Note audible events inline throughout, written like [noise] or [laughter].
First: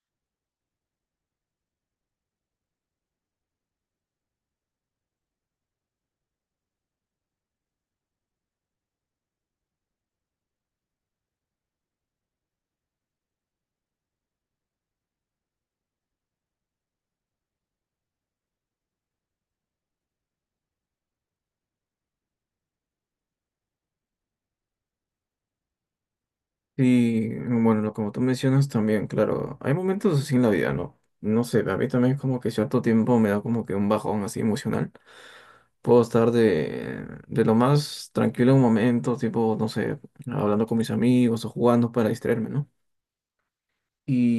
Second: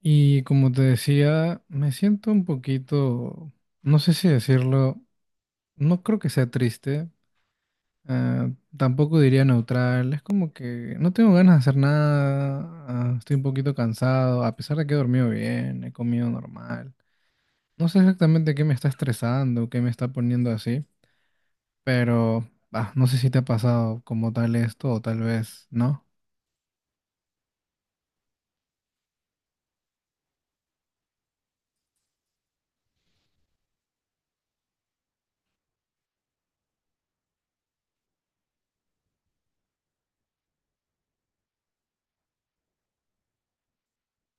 Y como te decía, me siento un poquito, no sé si decirlo, no creo que sea triste, ah, tampoco diría neutral, es como que no tengo ganas de hacer nada, estoy un poquito cansado, a pesar de que he dormido bien, he comido normal. No sé exactamente qué me está estresando, qué me está poniendo así, pero no sé si te ha pasado como tal esto o tal vez no. Sí, bueno, lo como tú mencionas también, claro, hay momentos así en la vida, ¿no? No sé, a mí también es como que cierto tiempo me da como que un bajón así emocional. Puedo estar de lo más tranquilo en un momento, tipo, no sé, hablando con mis amigos o jugando para distraerme, ¿no?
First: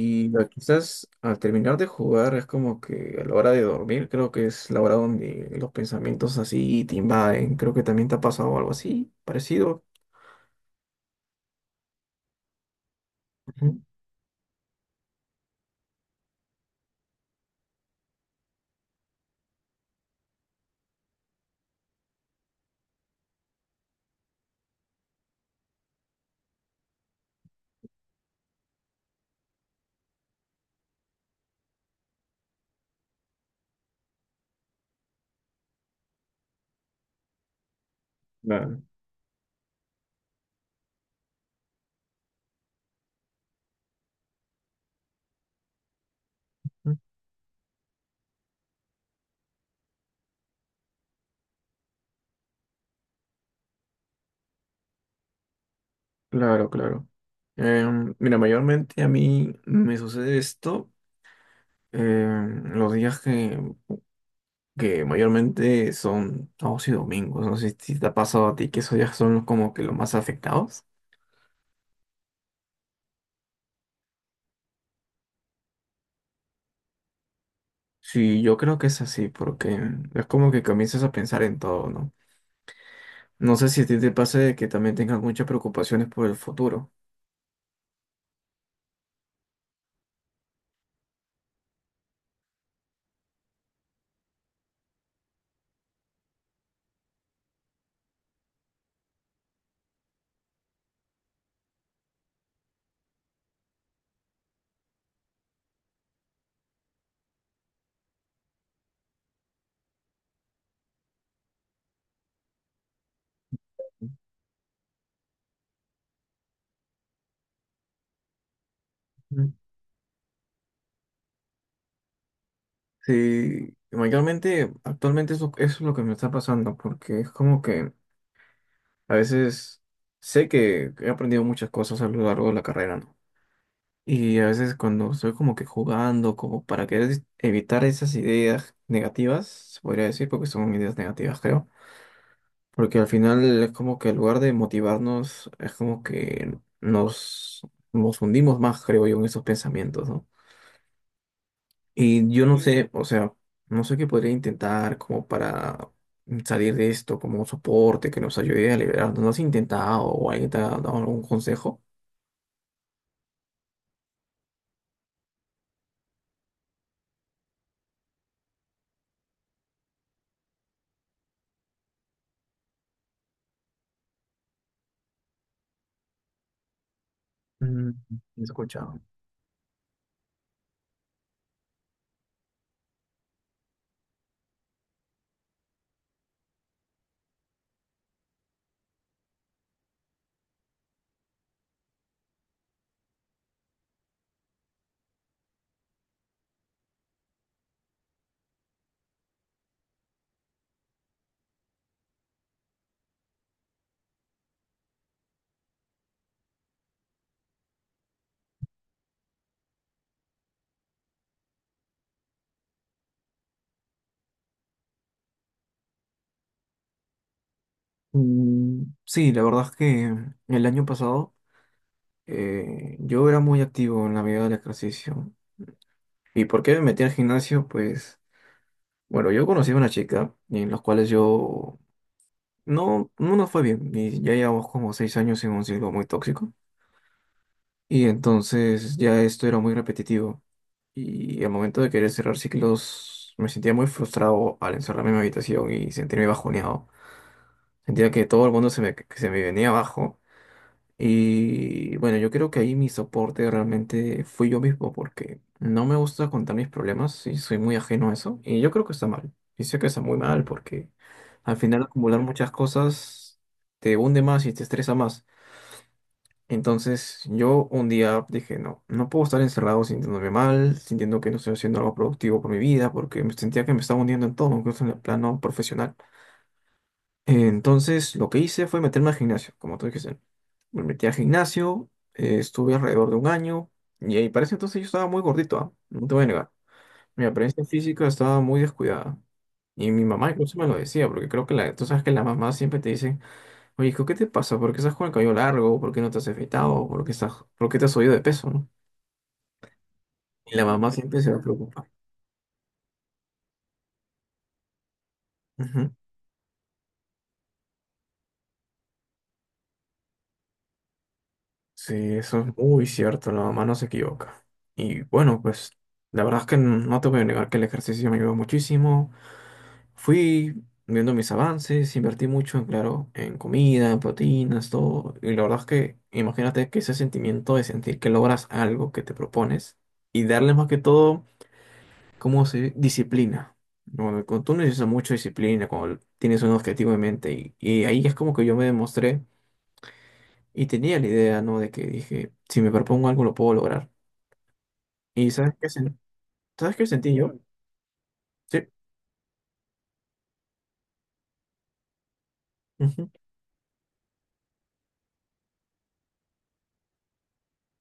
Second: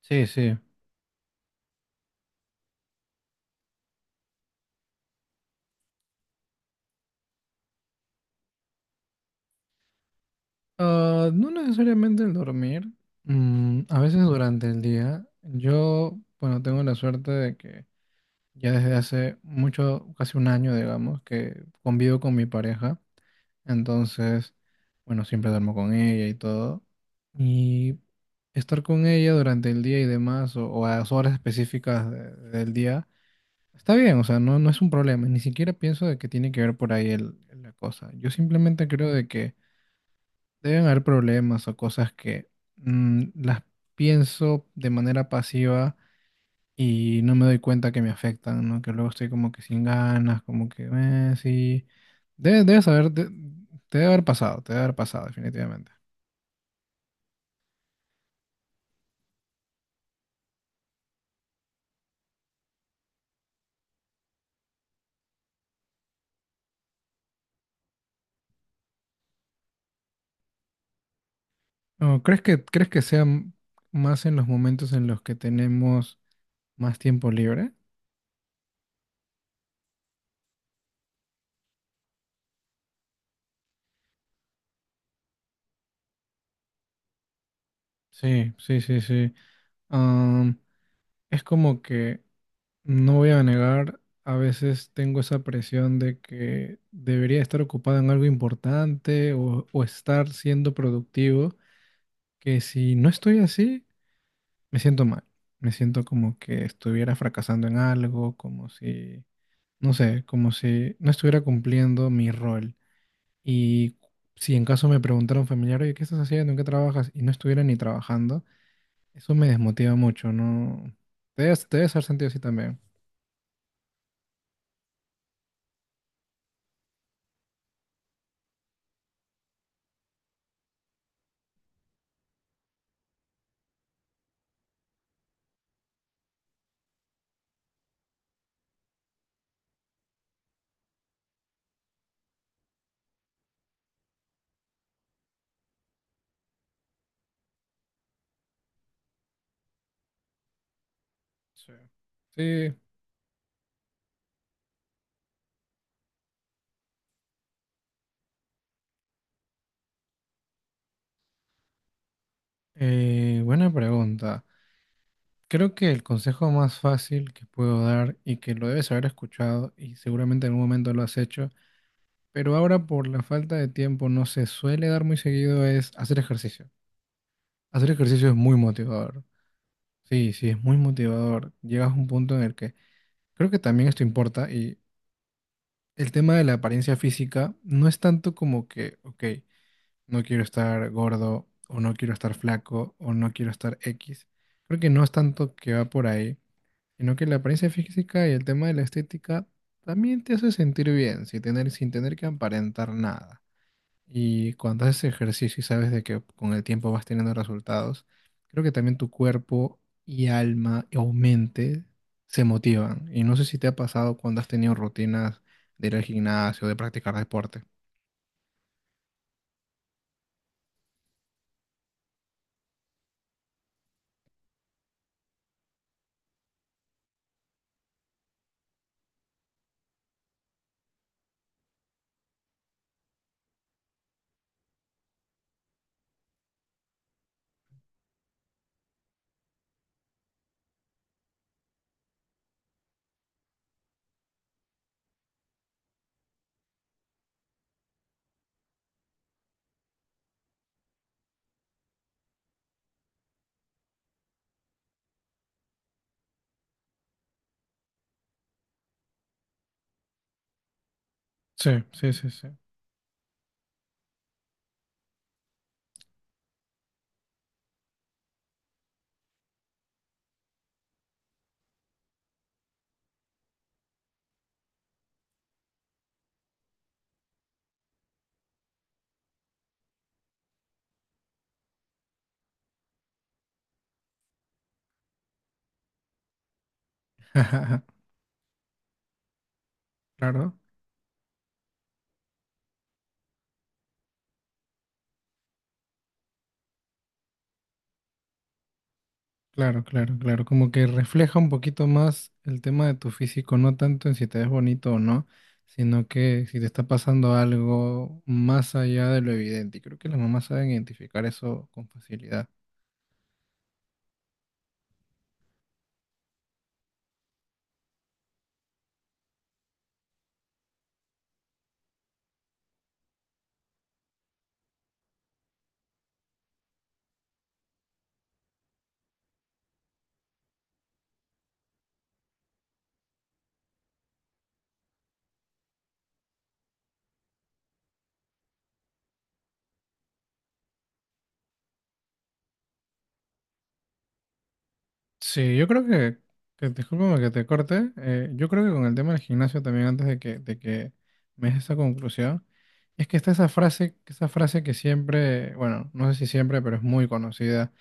Sí, sí. quizás al terminar de jugar es como que a la hora de dormir, creo que es la hora donde los pensamientos así te invaden. Creo que también te ha pasado algo así, parecido. Ah, no necesariamente el dormir. Ujú. Mm, a veces durante el día. Yo, bueno, tengo la suerte de que ya desde hace mucho, casi 1 año, digamos, que convivo con mi pareja. Entonces, bueno, siempre duermo con ella y todo. Y estar con ella durante el día y demás, o a las horas específicas del día, está bien, o sea, no, no es un problema. Ni siquiera pienso de que tiene que ver por ahí el- la cosa. Yo Claro. simplemente creo de que deben haber problemas o cosas que las pienso de manera pasiva y no me doy cuenta que me afectan, ¿no? Que luego estoy como que sin ganas, como que, sí. Debe, debes haber, de- Te debe haber pasado, te debe haber pasado, definitivamente. Claro, claro. Mira, mayormente a mí me sucede esto los días que mayormente son sábados y domingos. No sé si te ha pasado a ti que esos días son los como que los más afectados. ¿No crees que, crees que sea más en los momentos en los que tenemos más tiempo libre? Sí, yo creo que es así, porque es como que comienzas a pensar en todo, ¿no? No sé si a ti te pasa de que también tengas muchas preocupaciones por el futuro. Sí, sí, sí, sí. Am, es como que no voy a negar, a veces tengo esa presión de que debería estar ocupado en algo importante o estar siendo productivo, que si no estoy así, me siento mal. Me siento como que estuviera fracasando en algo, como si, no sé, como si no estuviera cumpliendo mi rol. Y si en caso me preguntara un familiar, oye, ¿qué estás haciendo? ¿En qué trabajas? Y no estuviera ni trabajando, eso me Mm. desmotiva mucho, ¿no? Te debes haber sentido así también. Sí, mayormente actualmente eso es lo que me está pasando, porque es como que a veces sé que he aprendido muchas cosas a lo largo de la carrera, ¿no? Y a veces cuando estoy como que jugando, como para querer evitar esas ideas negativas, se podría decir, porque son ideas negativas, creo. Porque al final es como que en lugar de motivarnos, es como que nos hundimos más, creo yo, en esos pensamientos, ¿no? Sí. Y yo no sí, Sí. sé, o sea, no sé qué podría intentar como para salir de esto, como un soporte que nos ayude a liberarnos. ¿No has intentado o alguien te ha dado algún consejo? Buena pregunta. Creo que el consejo más fácil que puedo dar y que lo debes haber escuchado y seguramente en algún momento lo has hecho, pero ahora por la falta de tiempo no se suele dar muy seguido es hacer ejercicio. Hacer Mm, ejercicio es he muy escuchado. motivador. Sí, sí, es muy motivador. Llegas a un punto en el que creo que también esto importa y el tema de la apariencia física no es tanto como que, ok, no quiero estar gordo o no quiero estar flaco o no quiero estar X. Creo que no es tanto que va por ahí, sino que la apariencia física y el tema de la estética también te hace sentir bien, sin tener, sin tener que aparentar nada. Y cuando haces ejercicio y sabes de que con el tiempo vas teniendo resultados, creo que también tu cuerpo y alma o mente se motivan. Y no sé si te ha pasado cuando has tenido rutinas de ir al gimnasio, de practicar deporte. Mm, sí, la verdad es que el año pasado yo era muy activo en la vida del ejercicio. ¿Y por qué me metí al gimnasio? Pues, bueno, yo conocí a una chica y en las cuales yo no nos fue bien. Y ya llevamos como seis años en un ciclo muy tóxico. Y entonces ya esto era muy repetitivo. Y al momento de querer cerrar ciclos, me sentía muy frustrado al encerrarme en mi habitación y sentirme bajoneado. Sentía que todo el mundo que se me venía abajo. Y bueno, yo creo que ahí mi soporte realmente fui yo mismo porque no me gusta contar mis problemas y soy muy ajeno a eso. Y yo creo que está mal. Y sé que está muy mal porque al Sí, final sí, acumular sí, sí. muchas cosas te hunde más y te estresa más. Entonces yo un día dije, no, no puedo estar encerrado sintiéndome mal, sintiendo que no estoy haciendo algo productivo por mi vida porque me sentía que me estaba hundiendo en todo, incluso en el plano profesional. Entonces, lo que hice fue meterme al gimnasio, como tú dijiste. Me metí al gimnasio, estuve alrededor de un año, y ahí parece entonces yo estaba muy gordito, ¿ah? No te voy a negar. Mi apariencia [laughs] física estaba muy descuidada. Y mi mamá Claro. incluso me lo decía, porque creo que tú sabes que las mamás siempre te dicen, oye, hijo, ¿qué te pasa? ¿Por qué estás con el cabello largo? ¿Por qué no te has afeitado? ¿Por qué por qué te has subido de peso, ¿no? Claro, claro, claro. Y la Como que mamá siempre se va refleja a un poquito preocupar. más el tema de tu físico, no tanto en si te ves bonito o no, Ujú. sino que si te está pasando algo más allá de lo evidente. Y creo que las mamás saben identificar eso con Sí, eso facilidad. es muy cierto, la mamá no se equivoca. Y bueno, pues la verdad es que no te voy a negar que el ejercicio me ayudó muchísimo. Fui viendo mis avances, invertí mucho, en, claro, en comida, en proteínas, todo. Y la verdad es que imagínate que ese sentimiento de sentir que logras algo que te propones y darle más que todo, como se dice? Disciplina. Bueno, cuando tú necesitas mucha disciplina, cuando tienes un objetivo en mente y ahí es como que yo me demostré. Y tenía la idea, ¿no? De que dije, si me propongo algo lo puedo lograr. ¿Y sabes Sí, yo qué, creo que ¿sabes qué sentí discúlpame que yo? te corte, yo creo Sí. que con el tema del gimnasio también antes de que me des esa conclusión, es Ujú. que está esa frase que siempre, bueno, no sé si siempre, pero es muy conocida,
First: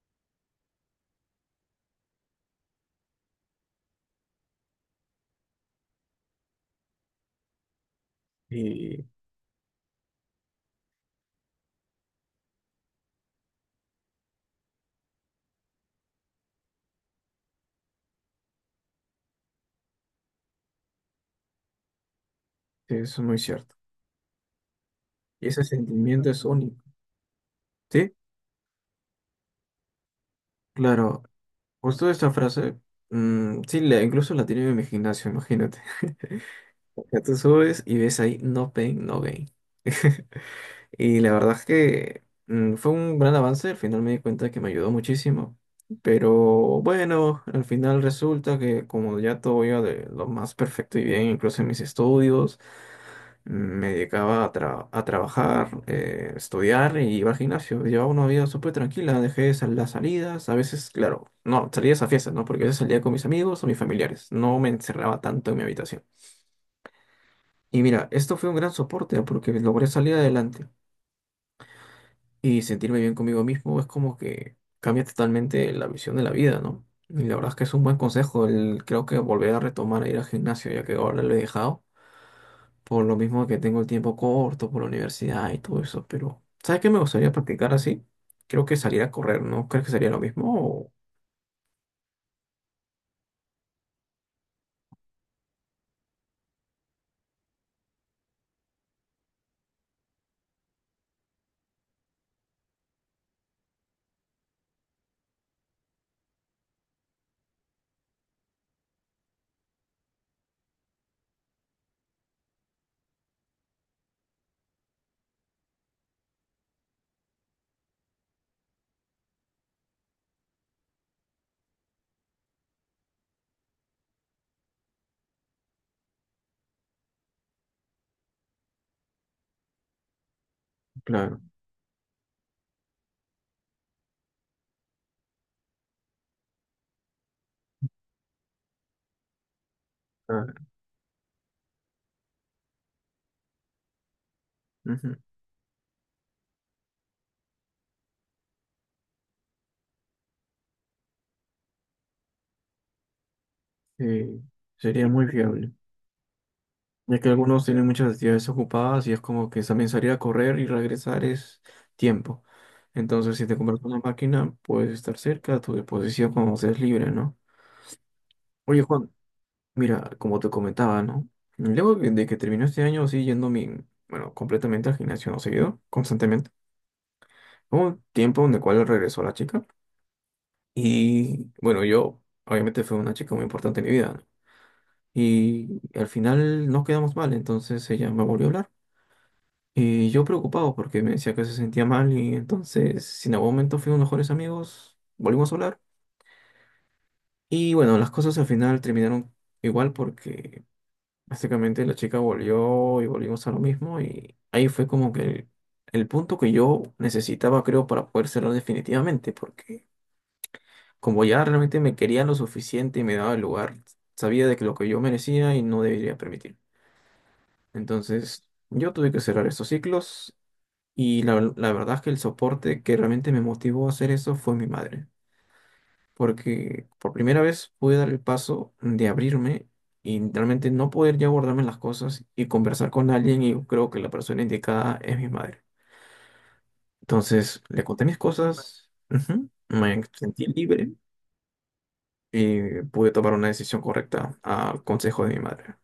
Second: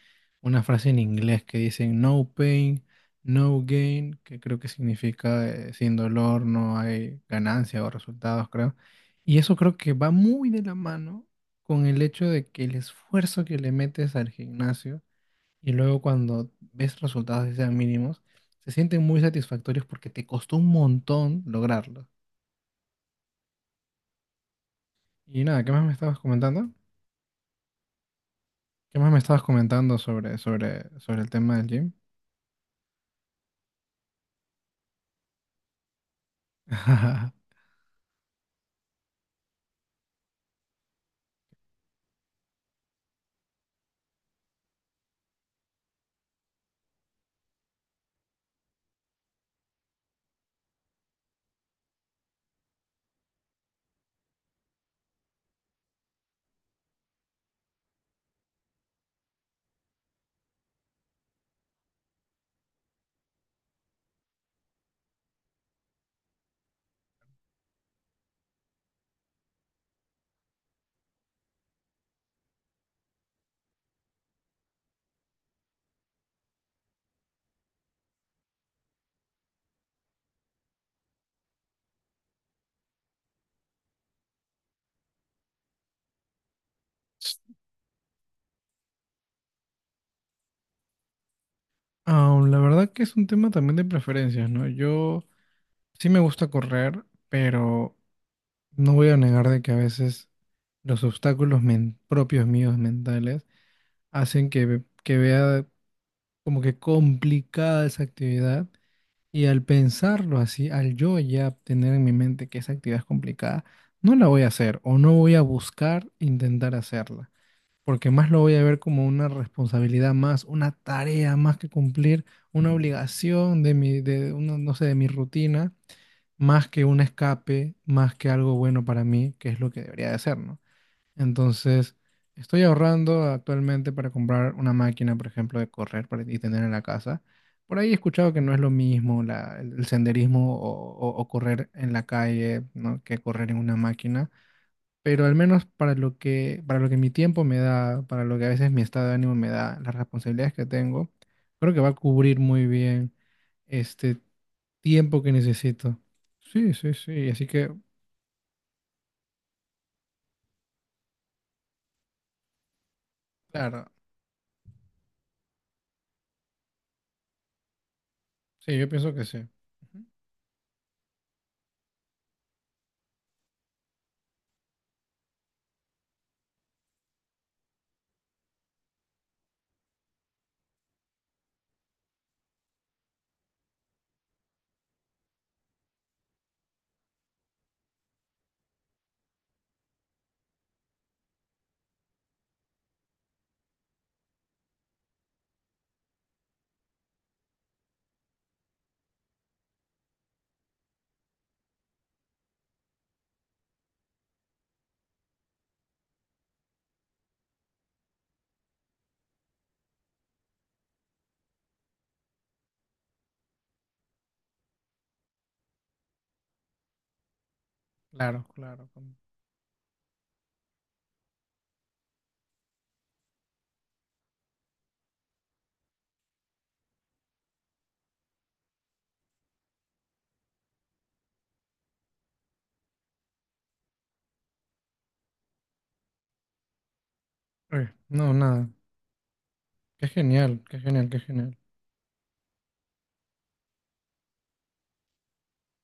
una frase en inglés que dicen no pain, no gain, que creo que significa sin dolor no hay ganancia o resultados, creo. Y sí, Y eso creo que va muy de la mano con el hecho de que el esfuerzo que le metes al gimnasio y luego cuando ves resultados que sean mínimos, se sienten muy satisfactorios porque te costó un montón lograrlo. eso es muy cierto. Y Y ese nada, ¿qué más me estabas sentimiento es comentando? único. Sí, ¿Qué más me estabas comentando sobre, sobre, sobre claro. el tema del gym? Justo esta frase, mm, sí, incluso la tiene en mi gimnasio, imagínate. [laughs] Ya tú [laughs] subes y ves ahí, no pain, no gain. [laughs] Y la verdad es que mm, fue un gran avance, al final me di cuenta que me ayudó muchísimo. Pero bueno, al final resulta que como ya todo iba de lo más perfecto y bien, incluso en mis estudios, mm, me dedicaba a, a trabajar, estudiar y iba al gimnasio. Llevaba una vida súper tranquila, dejé de las salidas, a veces, claro, no, salidas a fiestas, ¿no? Porque a veces salía con mis amigos o mis familiares, no me encerraba tanto en mi habitación. Y mira, esto fue un gran soporte porque logré salir adelante y sentirme bien conmigo mismo, es como que cambia totalmente la visión de la vida, ¿no? Y la verdad es que es un buen consejo. Creo que volver a retomar a ir al gimnasio, ya que ahora lo he dejado, por lo mismo que tengo el tiempo corto, por la universidad y todo eso. Pero, ¿sabes qué me gustaría practicar así? Creo que salir a correr, ¿no? ¿Crees que sería lo mismo? O... Ah, la verdad que es un tema también de preferencias, ¿no? Yo sí me gusta correr, pero no voy a negar de que a veces los obstáculos propios míos mentales hacen que, que vea como que complicada esa actividad. Y al pensarlo así, al yo ya tener en mi mente que esa actividad es complicada, no la voy a hacer o no voy a buscar intentar hacerla, porque más lo voy a ver como una responsabilidad más, una tarea más que cumplir, una obligación de mi, no sé, de mi rutina, más que un escape, más que algo bueno para mí, que es lo que debería de ser, ¿no? Claro, Entonces, estoy ahorrando actualmente para comprar una máquina, por ejemplo, de correr para, y tener en la casa. Por ahí he escuchado que no es lo mismo el claro. senderismo o correr en la calle, ¿no?, que correr en una máquina. Ujú. Pero al menos para lo que mi tiempo me da, para lo que a veces mi estado de ánimo me da, las responsabilidades que tengo, creo que va a cubrir muy bien este Sí, sería tiempo muy que fiable. necesito. Sí, sí, Ya que sí. Así algunos que, tienen muchas actividades ocupadas y es como que también salir a correr y regresar es tiempo. Entonces, si te compras claro, una máquina, puedes estar cerca a tu disposición cuando seas libre, ¿no? sí, Oye, yo Juan, pienso que sí. Ujú. mira, como te comentaba, ¿no? Luego de que terminó este año, sí, yendo mi, bueno, completamente al gimnasio, no seguido, constantemente. Hubo un tiempo en el cual regresó la chica y, bueno, yo, obviamente fue una chica muy importante en mi vida, ¿no? Y al final nos quedamos mal, entonces ella me volvió a hablar. Y yo preocupado porque me decía que se sentía mal y entonces, si en algún momento fuimos mejores amigos, volvimos a hablar. Y bueno, las cosas al final terminaron igual porque básicamente la chica volvió y volvimos a lo mismo y ahí fue como que el punto que yo necesitaba, creo, para poder cerrar definitivamente, porque como ya realmente me quería lo suficiente y me daba el lugar, sabía de que lo que yo merecía y no debería permitir. Claro, Entonces, claro. yo tuve que cerrar estos ciclos. Y la verdad es que el soporte que realmente me motivó a hacer eso fue mi madre, porque por primera vez pude dar el paso de abrirme y realmente no poder ya guardarme las cosas y conversar con alguien, y creo que la persona indicada es mi madre. Entonces le conté mis no, nada. cosas, ujú, me Qué sentí genial, qué libre genial, qué genial. y pude tomar una decisión correcta al consejo de mi madre.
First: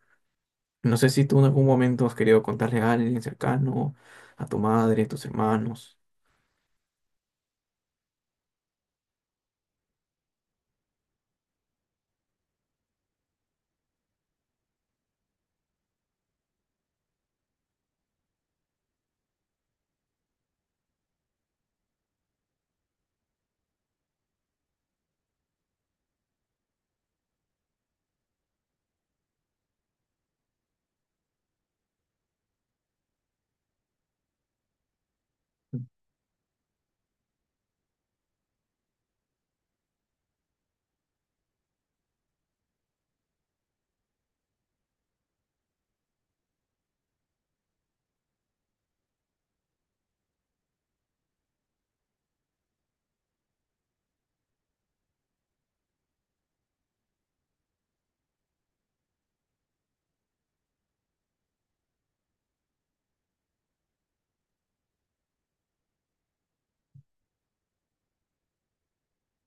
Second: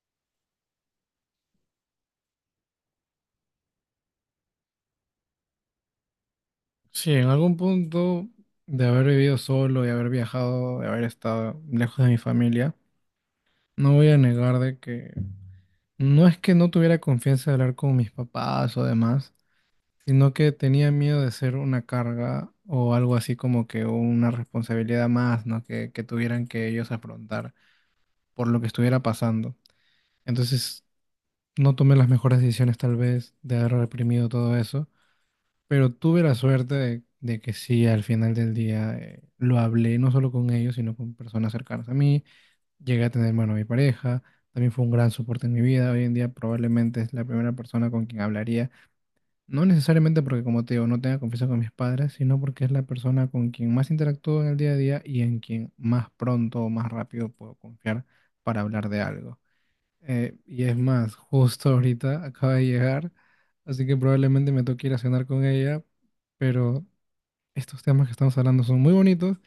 No sé si tú en algún momento has querido contarle a alguien cercano, a tu madre, a tus hermanos. Sí, en algún punto de haber vivido solo, de haber viajado, de haber estado lejos de mi familia, no voy a negar de que no es que no tuviera confianza de hablar con mis papás o demás, sino que tenía miedo de ser una carga o algo así como que una responsabilidad más, ¿no? Que tuvieran que ellos afrontar por lo que estuviera pasando. Entonces, no tomé las mejores decisiones tal vez de haber reprimido todo eso. Pero tuve la suerte de que sí, al final del día lo hablé no solo con ellos, sino con personas cercanas a mí. Llegué a tener, bueno, a mi pareja. También fue un gran soporte en mi vida. Hoy en día probablemente es la primera persona con quien hablaría. No necesariamente porque, como te digo, no tenga confianza con mis padres, sino porque es la persona con quien más interactúo en el día a día y en quien más pronto o más rápido puedo confiar para hablar de algo. Y es más, justo ahorita acaba de llegar, así que probablemente me toque ir a cenar con ella, pero estos temas que estamos hablando son muy bonitos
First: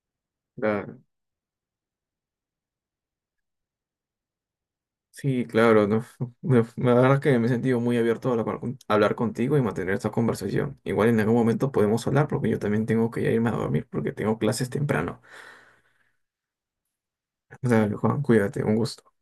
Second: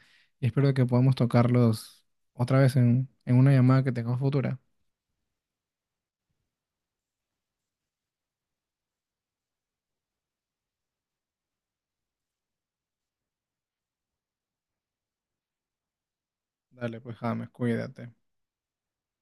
y espero que podamos tocarlos otra vez en una llamada que tengamos futura. Sí, claro, no, [laughs] la verdad que me he sentido muy abierto a hablar contigo y mantener esta conversación. Igual en algún momento podemos hablar porque yo también tengo que ya irme a dormir porque tengo clases temprano. Dale, pues, James, Dale, cuídate. Juan, cuídate, un gusto.